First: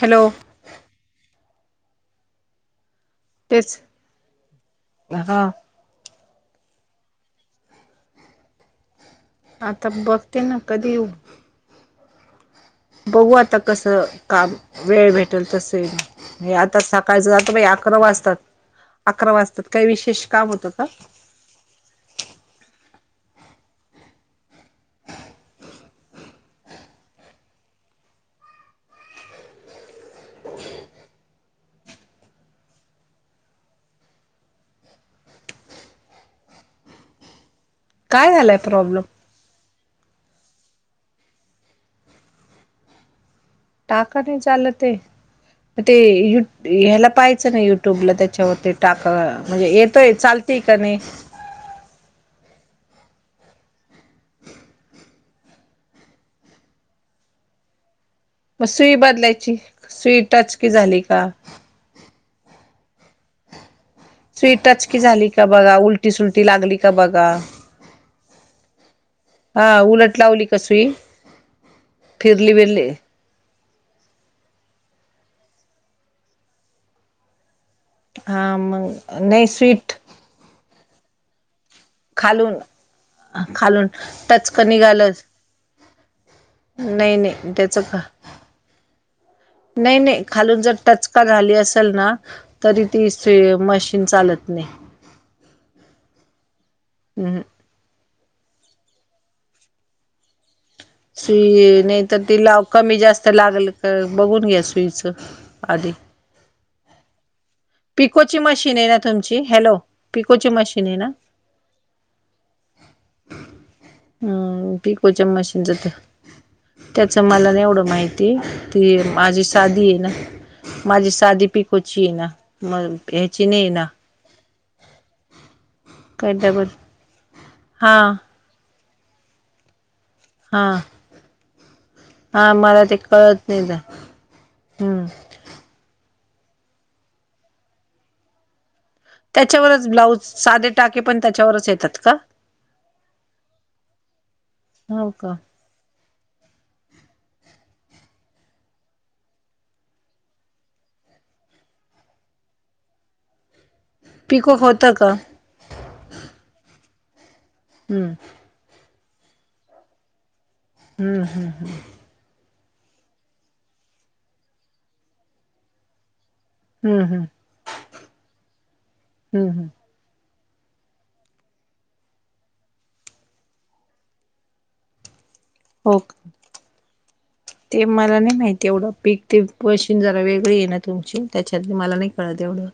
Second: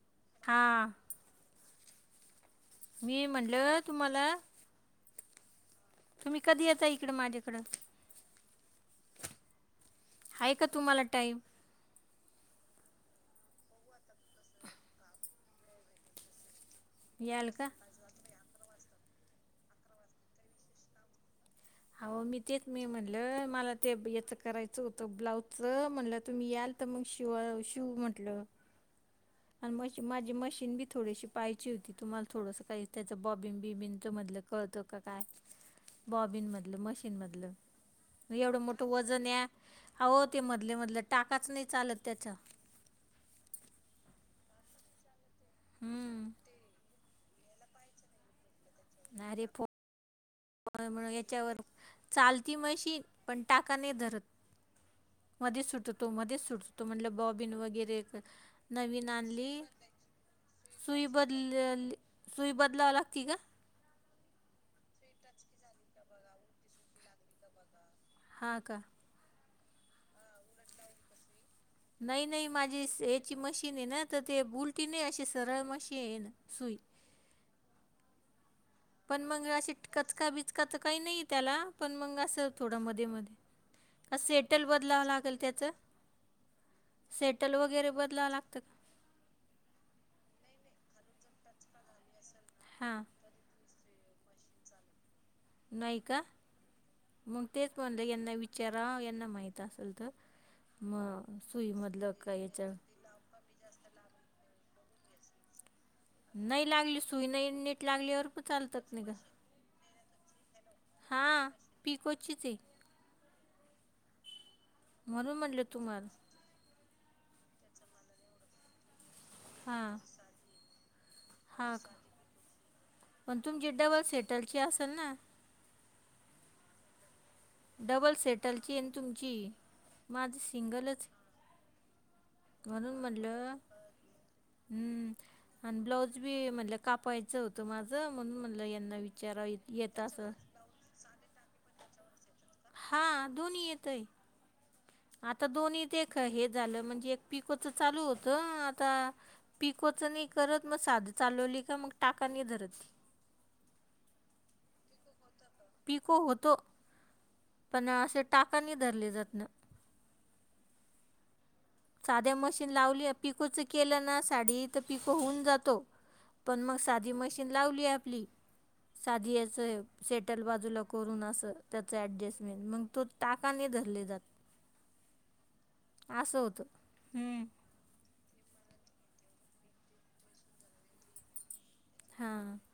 Hello हा मी म्हटलं तेच तुम्हाला हा तुम्ही कधी यता इकडे माझ्याकडें? आता बघते आहे ना. का कधी तुम्हाला येऊ? टाईम बघू आता कसं काम वेळ भेटेल तसं आता सा काळच याल का आता अकरा वाजताात अकरा वाजतात. काही विशेष काम होतं का? हो मी तेच मी म्हणलं मला ते याचं करायचं होतं ब्लाउजचं म्हणटलं तुम्ही याल आता मग शिव शिव म्हटलं. आणि मशी माझी मशीन बी थोडीशी पाहियची होती तुम्हाला थोडंसं काही त्याचं बॉबिन बीबीचंधलं कळतो का काय बॉबीन मधलं मशीन मधलं. काय झालाय एवढं मोठं प्रॉब्लेम वजन आहे अ हो ते मधले मधले टाकाच नाही चालत त्याच्या. टाका नाही चालं ते ते हम्म यु ह्याला पाहाचं ना युट्यूबला त्याच्यावरती टाका अरे फो म्हणजे येतोय चालतय का नाही. [unintelligible] चालती मशीन पण टाका नाही धरत. मध्ये सुटतो मध्येच सुटतो म्हण बॉबीन वगैरे मग सुई नवीन आणली बदलायची सुई टचकी झाली सुई का बदल सुई बदलाव लाग क का? स्वीट टच की झाली का बघा? उलटी सुलटी लागली का बघा? हा का हा उलट लावली का सुई नाही नाही फिरली माझी बिरले स- याची मशीन येना आ ते बुल्टीन अशी सरळ मशीन येना सई हा मग पण मग नाही स्वीट शिटकचका बिचकाच काही नाही त्याला पण मंग अस खालून थोडं मध्ये मध्ये खालून का टचक सेटल बदलावं निघालं लागेल त्याच? नाही नाही सेटल त्याच वगैरे का बदलावं लागत नाही नाही खालून जर टच का झाली असेल ना तरी हां ती स् मशीन चालत नाही. नाही का हम्म मग तेच म्हणत यांना विचारा यांना माहित असल तर मग ती नाही सुईमधलं तर का ती लाव याच्या कमी जास्त लागल बघून घ्या स्ईच आधी नाही लागली सुई नाही नीट लागलीवर पिकोची प मशीन आहे चालतात ना नाही ग तुमची हॅलो पिकोची मशीन हा पीकोचीच हं पिकोच्या म्हणून म्हटलं मशीनचं होतं. तुम्हाला त्याच मला नाही एवढं माहिती ती माझी साधी हां आहे ना. माझी साधी हां का पिकोची आहे ना म पण ह्याची नाही तुमची ना. डबल सेटलची असेल ना [unintelligible] हा डबल सेटल चेन तुमची माझ हा सिंगलच. हा मला ते म्हणून म्हणलं कळत नाही ना हम्म आन ब्लाऊज बी म्हणलं कापायचं होतं माझं म्हणून म्हणल यांना वि त्याच्यावरच ब्लाऊज साधे टाके पण त्याच्यावरच येतात का? हा दोन्ही येतंय. हो का आता दोन्हीत एक हे झालं म्हणजे एक पिकोच चालू होतं आता पिकोचं नाही करत मग साध चालवली का मग टाका नाही धरत. पिको होत का? पिको होतो. पण हम्म असे टाका नाही धरले जात ना. हम्म हम् हम् साध्या मशीन लावलीये पिकोच केलं ना साडी तरं पिको होऊन जातो. पण मग हम्म साधी हम्म मशीन लावली आपली साधी हम्म हम्म याचं सेटल बाजूला करून असं. त्याचं ऍडजेस्ट मेंट. मंग तो टाका नाही धरले हो जातं. का असं होतं. हम्म. ते मला नाही माहिती एवढं. पीक, ते मशीन जरा वेगळीय ना तुमची. त्याच्यातल, मला नाही कळत हा. एवढं.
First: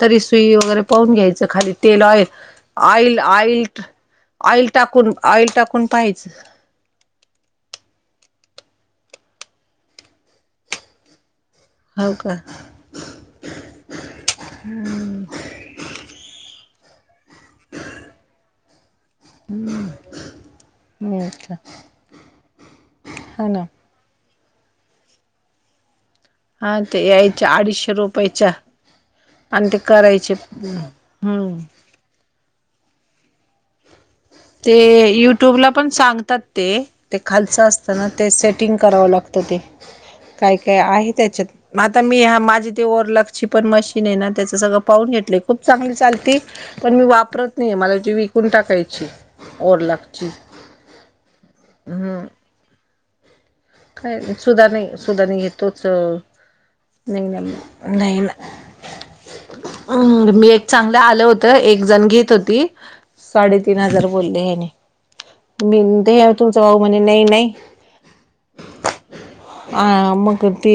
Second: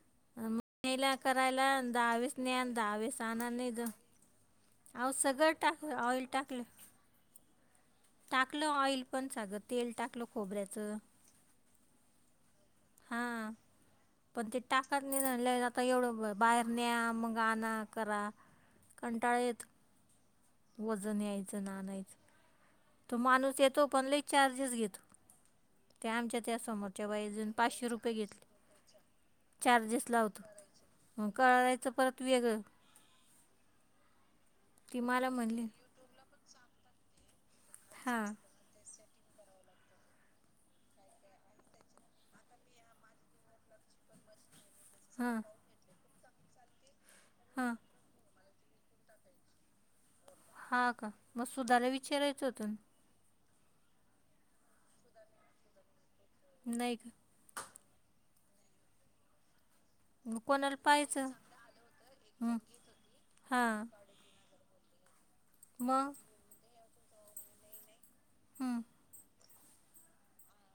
तरी सुई वगैरे न्यायला पाहून घ्यायचं करायला खाली. तेल ऑइ- दहावेस न्या आणि ऑइल- दहावेस आणा ऑइल नाही ज ऑइल अहो टाकून, ऑइल सगळं टाक टाकून ऑइल पाहायचं. टाकलं टाकलं ऑइल पण [unintelligible] तेल टाकलं खोबऱ्याचं. हो, का? हा, पण ते टाकाच [unintelligible] आता एवढं ब -बाहेर न्या. मग आणा. करा. कंटाळा येतो. वज हम्म का न्यायचं न आणायचं. तो हा माणूस ना येतो पण लय चार्जेस घेतो. त्या आमच्यात त्या हा ते समोरच्या यायच्या बाईजून, पाचशे अडीचशे रुपये घेतले. रुपयाच्या आणि ते चार्जेस करायचे लावतो. करायचे. हं. हम्म कळायचं परत वेगळं. ते ती मला म्हणली युट्यूबला पण सांगतात ते. ते खालचं असत ना, ते हां सेट टिंग करावं लागतं, ते. काय- काय आहे त्याच्यात. म आता मी हा माझी ते ओरलॉकची पण मशीन आहे ना, त्याच सगळं पाहून घेतले. हां खूप चांगली चालती. पण मी वापरत हां नाहीे. मला ती विकून टाकायची. ओरलॉ हा, का? मग सुधाला विचारायचं होत, न. काय, सुधा नाही, सुधा नाही घेत. तोच, नाही ना - नाही ना. हम. मग मी एक कोणाला चांगलं, आलं पाहायचं होत. एक जण घेत हं. होती. साडेतीन हां हजार बोल्ले ह्यनी. मी मग [unintelligible] तुमचा भाऊ म्हने, नाही - नाही हं. अ मग ती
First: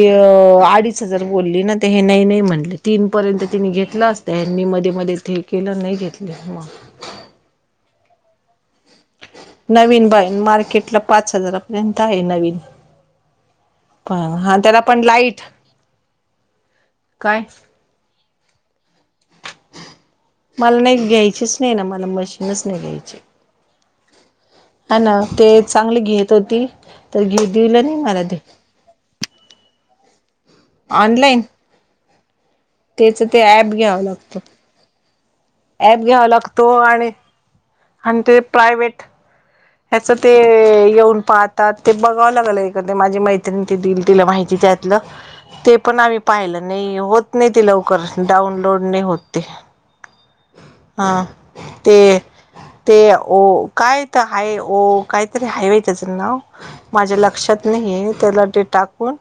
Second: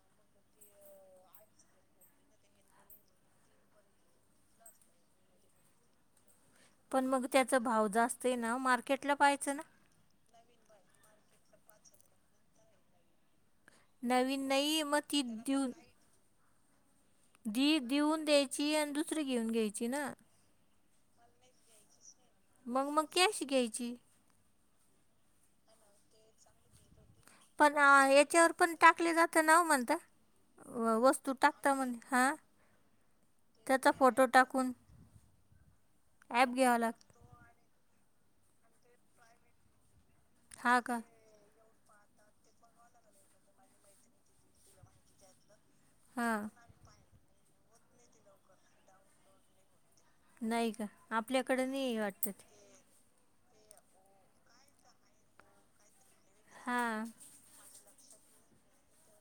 अडीच- हजार बोलली ना. ते हे नाही - नाही म्हणले. तीन पर्यंत तिने घेतलं असत. त्यांनी मध्ये - मध्येच ते केलं. नाही घेतली, मग. पण मग त्याचा भाव जास्तय ना. मार्केटला पाहायचं ना. नवीन बाई, मार्केटला पाच हजारापर्यंत आहे, नवीन. नवीन पहा. त्याला नाही मग पण ती लाईट देऊन काय दी- दिऊन द्यायची, अन् दुसरी घेऊन घ्यायची ना. मला नाही, घ्यायचीच नाही ना, मला. मशी मग- मग कॅश घ्यायची. हा, ना. ते चांगली घेत होती, तर घे पण दिलं नाही आ, मला ते. याच्यावर पण टाकले जात ना म्हणत. हो वस्तू ऑनलाईन टाकता म्हण, हा. त्याच ते ॲप घ्यावं लागतो. ॲप घ्यावा लागतो. घ्यावा आणि लागतं आन ते प्रा त्याच ते हा का येऊन पाहात तात. ते बघावं लागलं. एखादी माझी मैत्रिण ती दिल. तिला माहिती त्यातलं. ते पण आम्ही हां पाहिलं. नाही होत नाही ते लवकर. डाऊनलोड नाही होत ते. नाही ग. हा आपल्याकड नाहीये वाटत ते. ते ओ, काय त हाय ओ, काय काहीतरी हाय वाटतं. त्याच नाव. हां माझ्या लक्षात नाहिये. त्याला ते टाकून.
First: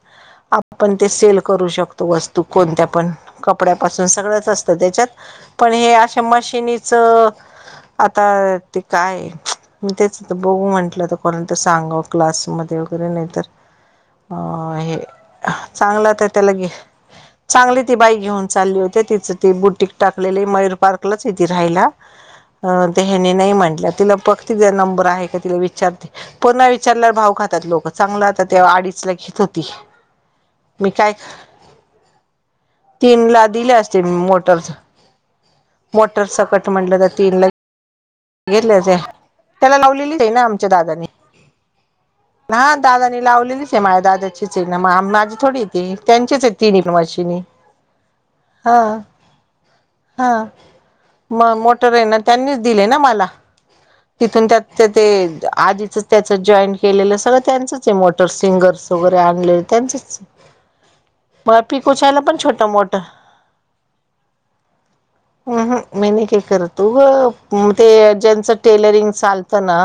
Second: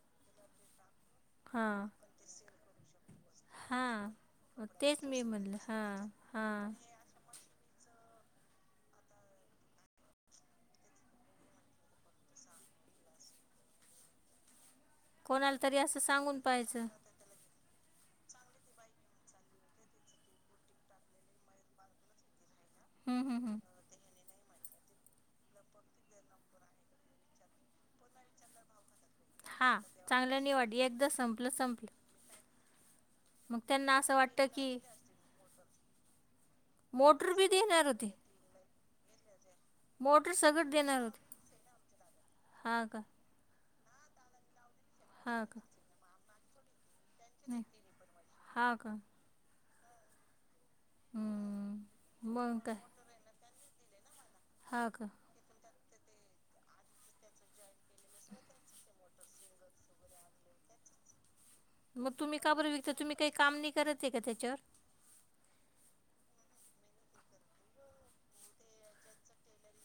आप आपण ते सेल करू हां शकतो, वस्तू, कोणत्या पण. कपड्यापासून हां सगळंच असतं तेच त्याच्यात. मी म्हणलं. हं. मशीनीच आता ते काय, [unintelligible] तेच त बघू म्हंटलं कोणाला तर सांगावं. क्लासमध्ये वगैरे. नाहीतर. अ हे ह. कोणाला तरी असं चांगलं त सांगून त्याला घे पाहायचं चांगली ती, बाई घेऊन चालली होते. तिचं ती, बुटीक टाकलेलय. मयूर पार्कलाचय ती राहायला. अ, ते हं, ह्यानी हं, नाही हं. म्हटलं, तिन बगते. तिचा नंबर आहे का? तिला विचारते. पुन्हा विचारल्यावर भाव खातात लोक चांगलाात ते अडीचला घे. हा चांगल् निवड वाट एकदा संपलं संपलं. तीन ला मग दिली त्यांना असते असं वाटतं मोटरचं. की मटर सकट म्हटलं तर तीनला. तती घे ना र हो ती. गेेतले ते. त्याला लावलेलीच आहे ना, आमच्या सगळं देणार दादानी होते अ हा दादानी लावलेली. ते माझ्या दादाचीच आहे ना, मा माझी हा का थोडी आहे. त्यांचेच ती पण क वचं तिने नाही हा का हाअ हा. म हं. मोटर आहे ना मग त्यांनीच काय दिले, ना मला. तिथून त्यात हा ते, का आजीच त्याच जॉईंट केलेलं सगळं त्यांचंच आहे, मोटर सिंगर्स वगैरे आणलेले त्यांचच. मग तुम्ही का छोट बर, इथं मोठं तुम्ही काही काम नाय करत आहे का? त्याच्यावर. अहम् ह मी नाही, काय करत तू उ ग ते ज्यांचं टेलरिंग चालतं ना.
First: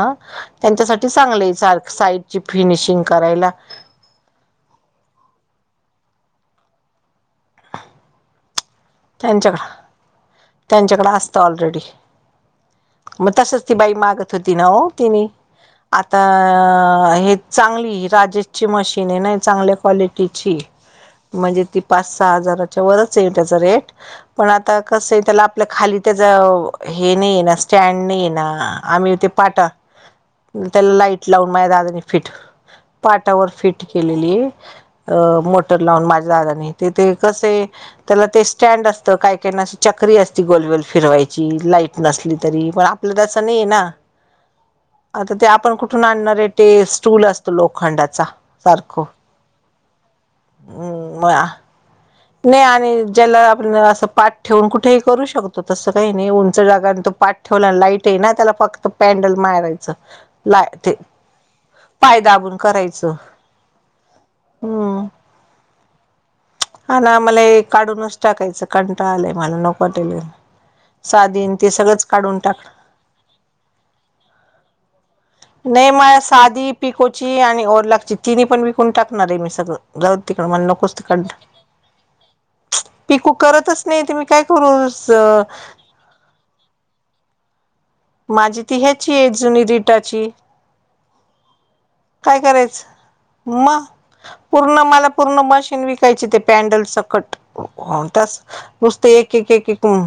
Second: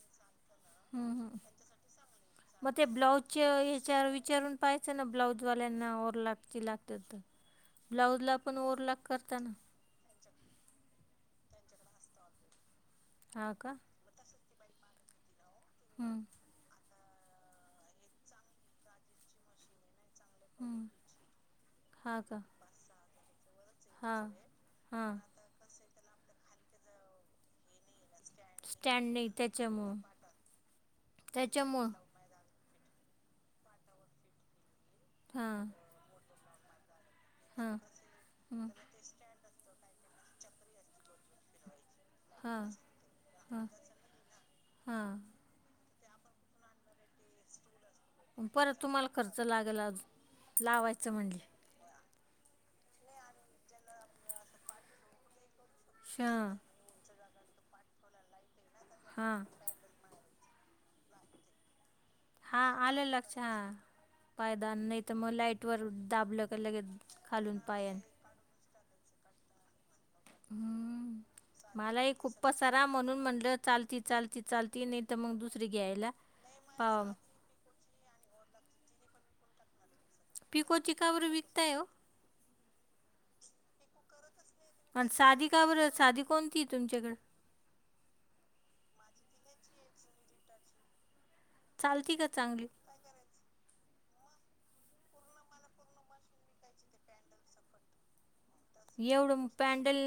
त्यांच्यासाठी हं, हं. चासांगलंय सा सारख सा साईडची फिनिशिंग करायला. च्या विचारून. पायच ना, ब्लाउज वाल्याना और लागतीलत ब्लाउजला पण और लाग. त्यांच्याक त्यांच्याकड असत ऑलरेडी. मग हा तसच का ती बाई मागत होती ना ओ तिने आता हं, हे. चांगली राजेश ची मशीन नाही चांगल्या कवालिटी. तिची हं. म्हणजे ती पाच हा सहा का हजाराच्या वरच येट हजर. हां पण आता कस हां आहे त्याला आपल्या खाली त्याच हे नाही ये नत च्टॅड नाही ना स्टँड आम्ही ते नाही पाठ त्याच्यामुळं त्याला लाईट लावून माया त्याच्यामुळं दादानी फिट पाटावर फिट केलेली अ हां मोटर लावून माझ्या दादानी. तती थे कसंअय हां त्याला ते हां स्टँड असतं काय काय ना काही ना चक्री असती गोलबोल फिरवायची. ची हां तरी पण, आपल्या नाहये हां ना आता हां ते आपण कुठ तू न आणणारे ते स्टूल असतो लोखंडात परत तुम्हाला खर्च लागलाचं, लावायचं म्हणझें. नाही आणि ज्याला आपण, असं पाठ ठेवून कुठेही करू शकतो तसं काही श नाही उंच जागा आणि तो पाठ. ठेवल्या लाईट आहे ना त्याला फक्त पॅन्डल हां मारायचं लाये ते पाय दाबून हा आलं करायचं लक्ष हा पायदा नाही हम्म तर मग लाईट वर दाबलं. का लगे हा ना मला खालीूनून हे पायन काढूनच टाकायचं कंटाळ आलाय मला नकोटेल हम्म. साधीन ते सगळंच मलाही खूप काढून टाक. पसारा म्हणून म्हटलं ल चाल चाल नाही तर मगु नाही म साधी पिकोची आणि ओरलागची तिनपण विकून टाकणार आहे मी सगळं. जाऊ तिकां म्हणून पिकोची कोसं ती का कं न ट मला बरं विकताय हो नकोच तिकू करतच नाही त मी काय करू? अन स साधी का बरबर साधी कोणती तुमच्याकड. माझी ती ह्याची आहे जुनी रिटाची. चालती का काय चांगली करायच म. पूर्ण मला पूर्ण मशीन विकायची ते पॅनडल सकट. होणतास नुसते एक एवढं एक एक एक पॅन्डल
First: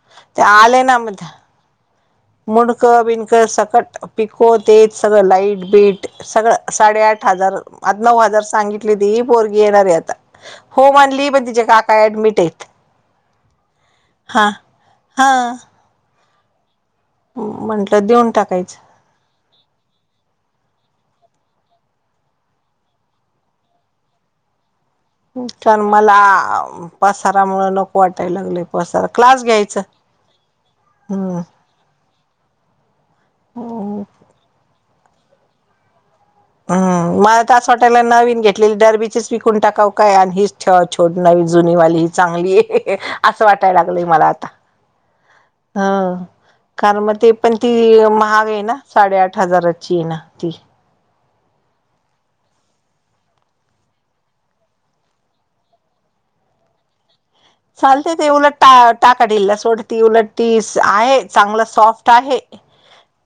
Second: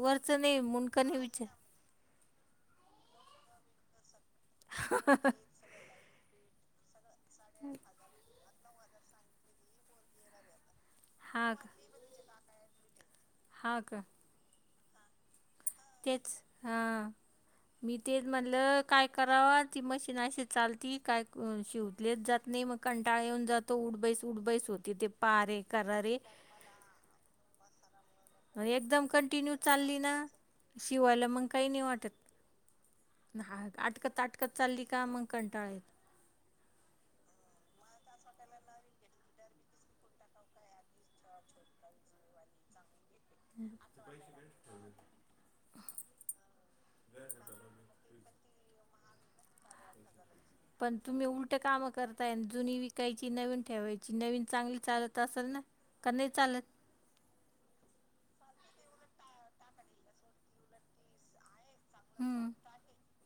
वरचं ते नाही आले ना मुंडकं नाही मज विचार मुडक बिणक सकट पिको तेच सगळ लाईट बीट सगळं साडेआठ. आठ हजार आ नऊ हजार सांगितली ती बोरगी येणारे आता होम आणली पण हा तिच्या का काका ऍडमिट आहेत. हा का हां हां. तेच हा मी तेच देऊन म्हटलं. टाकायचं काय करावा ती मशीनशी चाल त काय शिवलीच जात नाही मग कंटाळ येऊन जात. त उडबईस उडबैस होती ते पारे कारण मला करारे पसारामुळे नक वाटायला लागलंय आणि एकदम पसारा क्लास कंटिन्यू घ्यायचं चालली ना शिवायला हम्म! मग काही नाही वाटत ना हम्म आटकत आटकत चालली का मग कंटाळा येतो. हम मला तर आस वाटायलय नवीन घेतलेली डरबीचेस विकून टाकाव काय आणि हीच छ छोड नवी जुनी वाली ही चांगली आहे. असं वाटायला अकरा अकरा हं कारण मग ते पण ती महाग आहे ना साडेआठ हजाराची आहे ना ती. पण तुम्ही उलट कामं करताय जुनी विकायची नवीन ठेवायची नवीन चांगली चालत असाल ना. का नाही चालत? चालते ते उलट टाका ढिला सोडती उलट ती आहे चांगलंच सॉफ्ट आहे हम्म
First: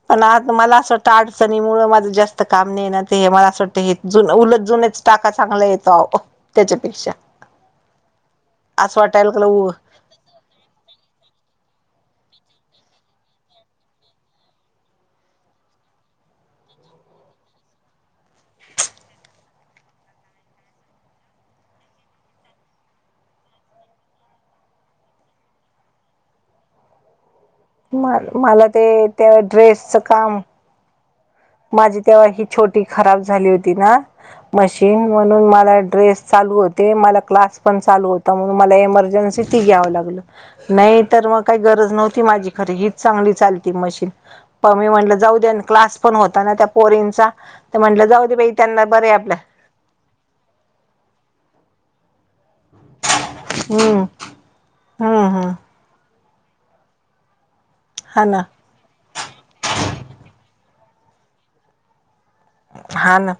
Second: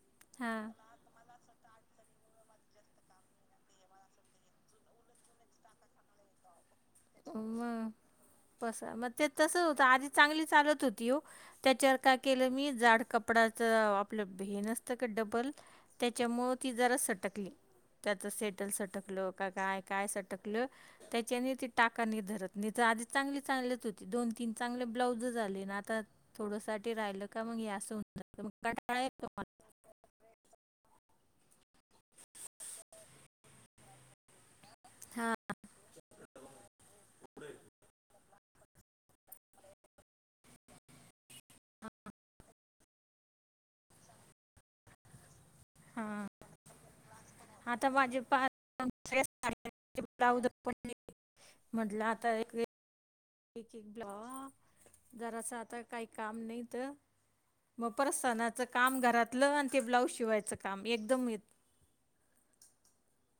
पण आता हां मला असं वाट त अडचणी मुळ माझं जास्त काम नाय ना ते मला असं वाटतंय हे जुनंच उलट जुनच टाका चांगला येतो अहो. त्याच्यापेक्षा मग बसा असं मग वाट ते तसंच होतं आधी चांगली चालत होती ओ त्याच्यावर काय केलं मी जाड कपडाच आपलं बे नसतं का डबल त्याच्यामुळं ती जरा सटकली. त्याचं सेटल सटकलं का काय काय सटकलं त्याच्याने ति टाका नीट धरत नाही तर आधी चांगली चालत होती दोन तीन चांगले ब्लाउज झालेन आता थोडं साठी राहिलं का मग या म मला ते त्या ड्रेसचं काम माझी तेव्हा ही छोटी खराब झाली होती ना. मशीन हा म्हणून मला ड्रेस चालू होते मला क्लास पण चालू होता म्हणून मला एमर्जन्सी ती घ्यावं लागल नाही तर मग काही गरज नव्हती माझी खर हीच चांगली चालती मशीन, पण मी म्हटलं जाऊ द्या हा पण होता ना त्या पोरींचा ते आता म्हटलं माझे जाऊ दे पा बाई त्यांना बरे सगळ्या आपल. साड्यांचे म्हटलं आता एक वेळ एक एक हम्म ब्ला हम्म हम्म जरासं आता काही काम नाही तर मग हा ना परसानाचं काम घरातलं आणि ते ब्लाऊज शिवायचं काम एकदम येत. हा ना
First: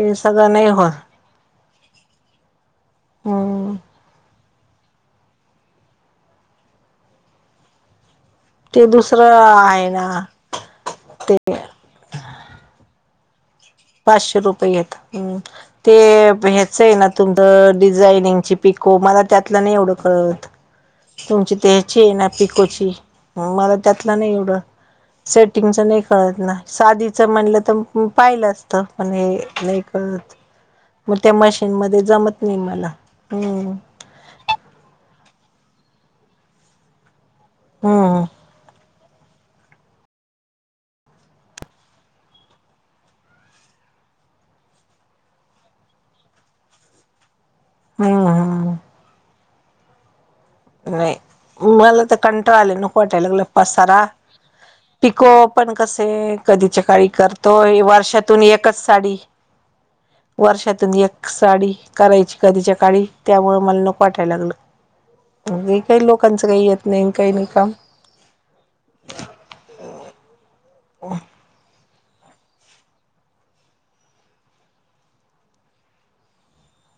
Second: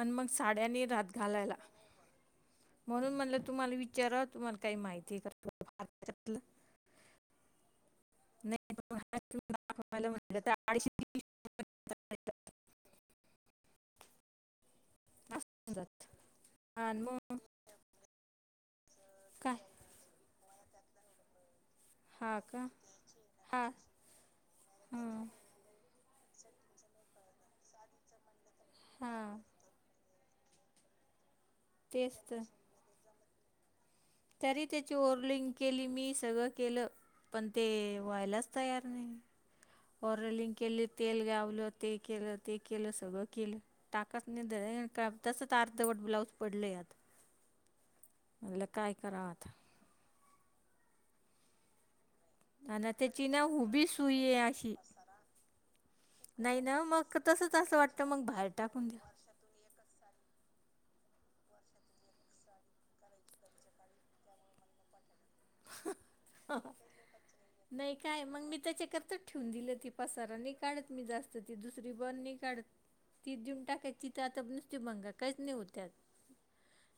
आणि मग सगळं नाही साड्याने होत. रात घालायला म्हणून म्हटलं तुम्हाला हम्म विचाराव. तुम्हाला काही माहिती आहे का? नाय ते दुसरं आहे या अडीचशे ते तीनशे पाचशे रुपयेत असं होऊन ते जातं. ह्याच आहे आणि ना मग तुमचं डिझाईनिंगची पिकोपो मला त्यातल काय एवढं नाही कळत तुमची ते चेन आहे हा का पिकोची हा मला त्यातला नाही एवढं हा सेट टिंगच नाही कळत ना साधच म्हटलं तर पाहिलं असत. हा पण हे लाईक मग त्या मशीन मध्ये तेच जमत तर नाही मला हम्म. तरी त्याची ओरलिंग केली मी सगळं केलं पण ते हम्म व्हायलाच तयार नाही. ऑरलिंग केली तेल गावलं ते केलं ते केलं सगळं केलं. टाकाच नाही धरत तसाच अर्धवट ब्लाउज पडलय आता. हा! म्हणलं काय कराव आता? होय, मला तर कंटाळा आलय आणि नको त्याची वाटायला ना लागलय उभी पसारा. सुई आहे अशी पिको पण कसंय नाही ना कधीच्याकाळी मग तसंच करतो असं वाटतं मग वर्षातून बाहेर एकच टाकून द्या. साडी. [inaudible] वर्षातून एक साडी करायची कधीच्या काळी त्यामुळ मला नको वाटायला लागलं. हे काही लोकांचं काही येत नाही काही नाही काम. काय मग मी त्याच्याकरता ठेवून दिलं ती पसारा नाही काढत मी जास्त ती दुसरी भरणी नाही काढत. ती देऊन टाकायची तर आता नुसती भंगार काहीच नाही होत त्यात.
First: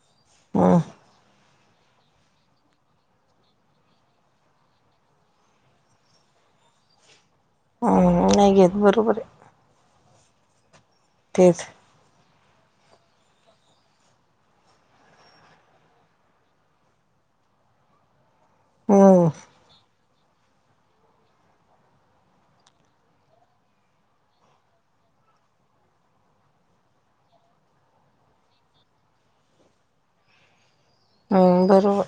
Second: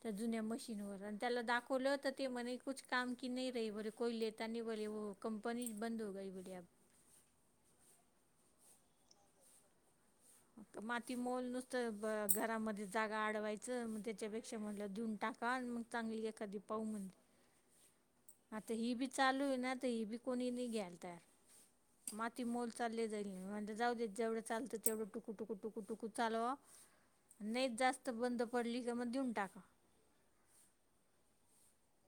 त्या जुन्या हम्म मशीनवर आणि त्याला दाखवलं होत ते म्हणे कुछ काम की नाही रही बोले कोई ता नाही बोले व कंपनी बंद हो गई बोले अब हम्म नाही घ येत बरोबर आहे माती मोोल तेच नुसत ब घरामध्ये जागा अडवायचं मग त्याच्यापेक्षा मधला धुऊन टाका मग चांगली एखादी पाह म्हण. आता ही बी हम्म चालू आहे ना तर ही बी कोणी नाही घ्याल तयार माती मोल चालले जाईल म्हणजे जाऊ देत जेवढं चालतं तेवढं टुकू टुकू टुकू टुकू चालव नाही जास्त बंद पडली का मग देऊन टाका बरोबर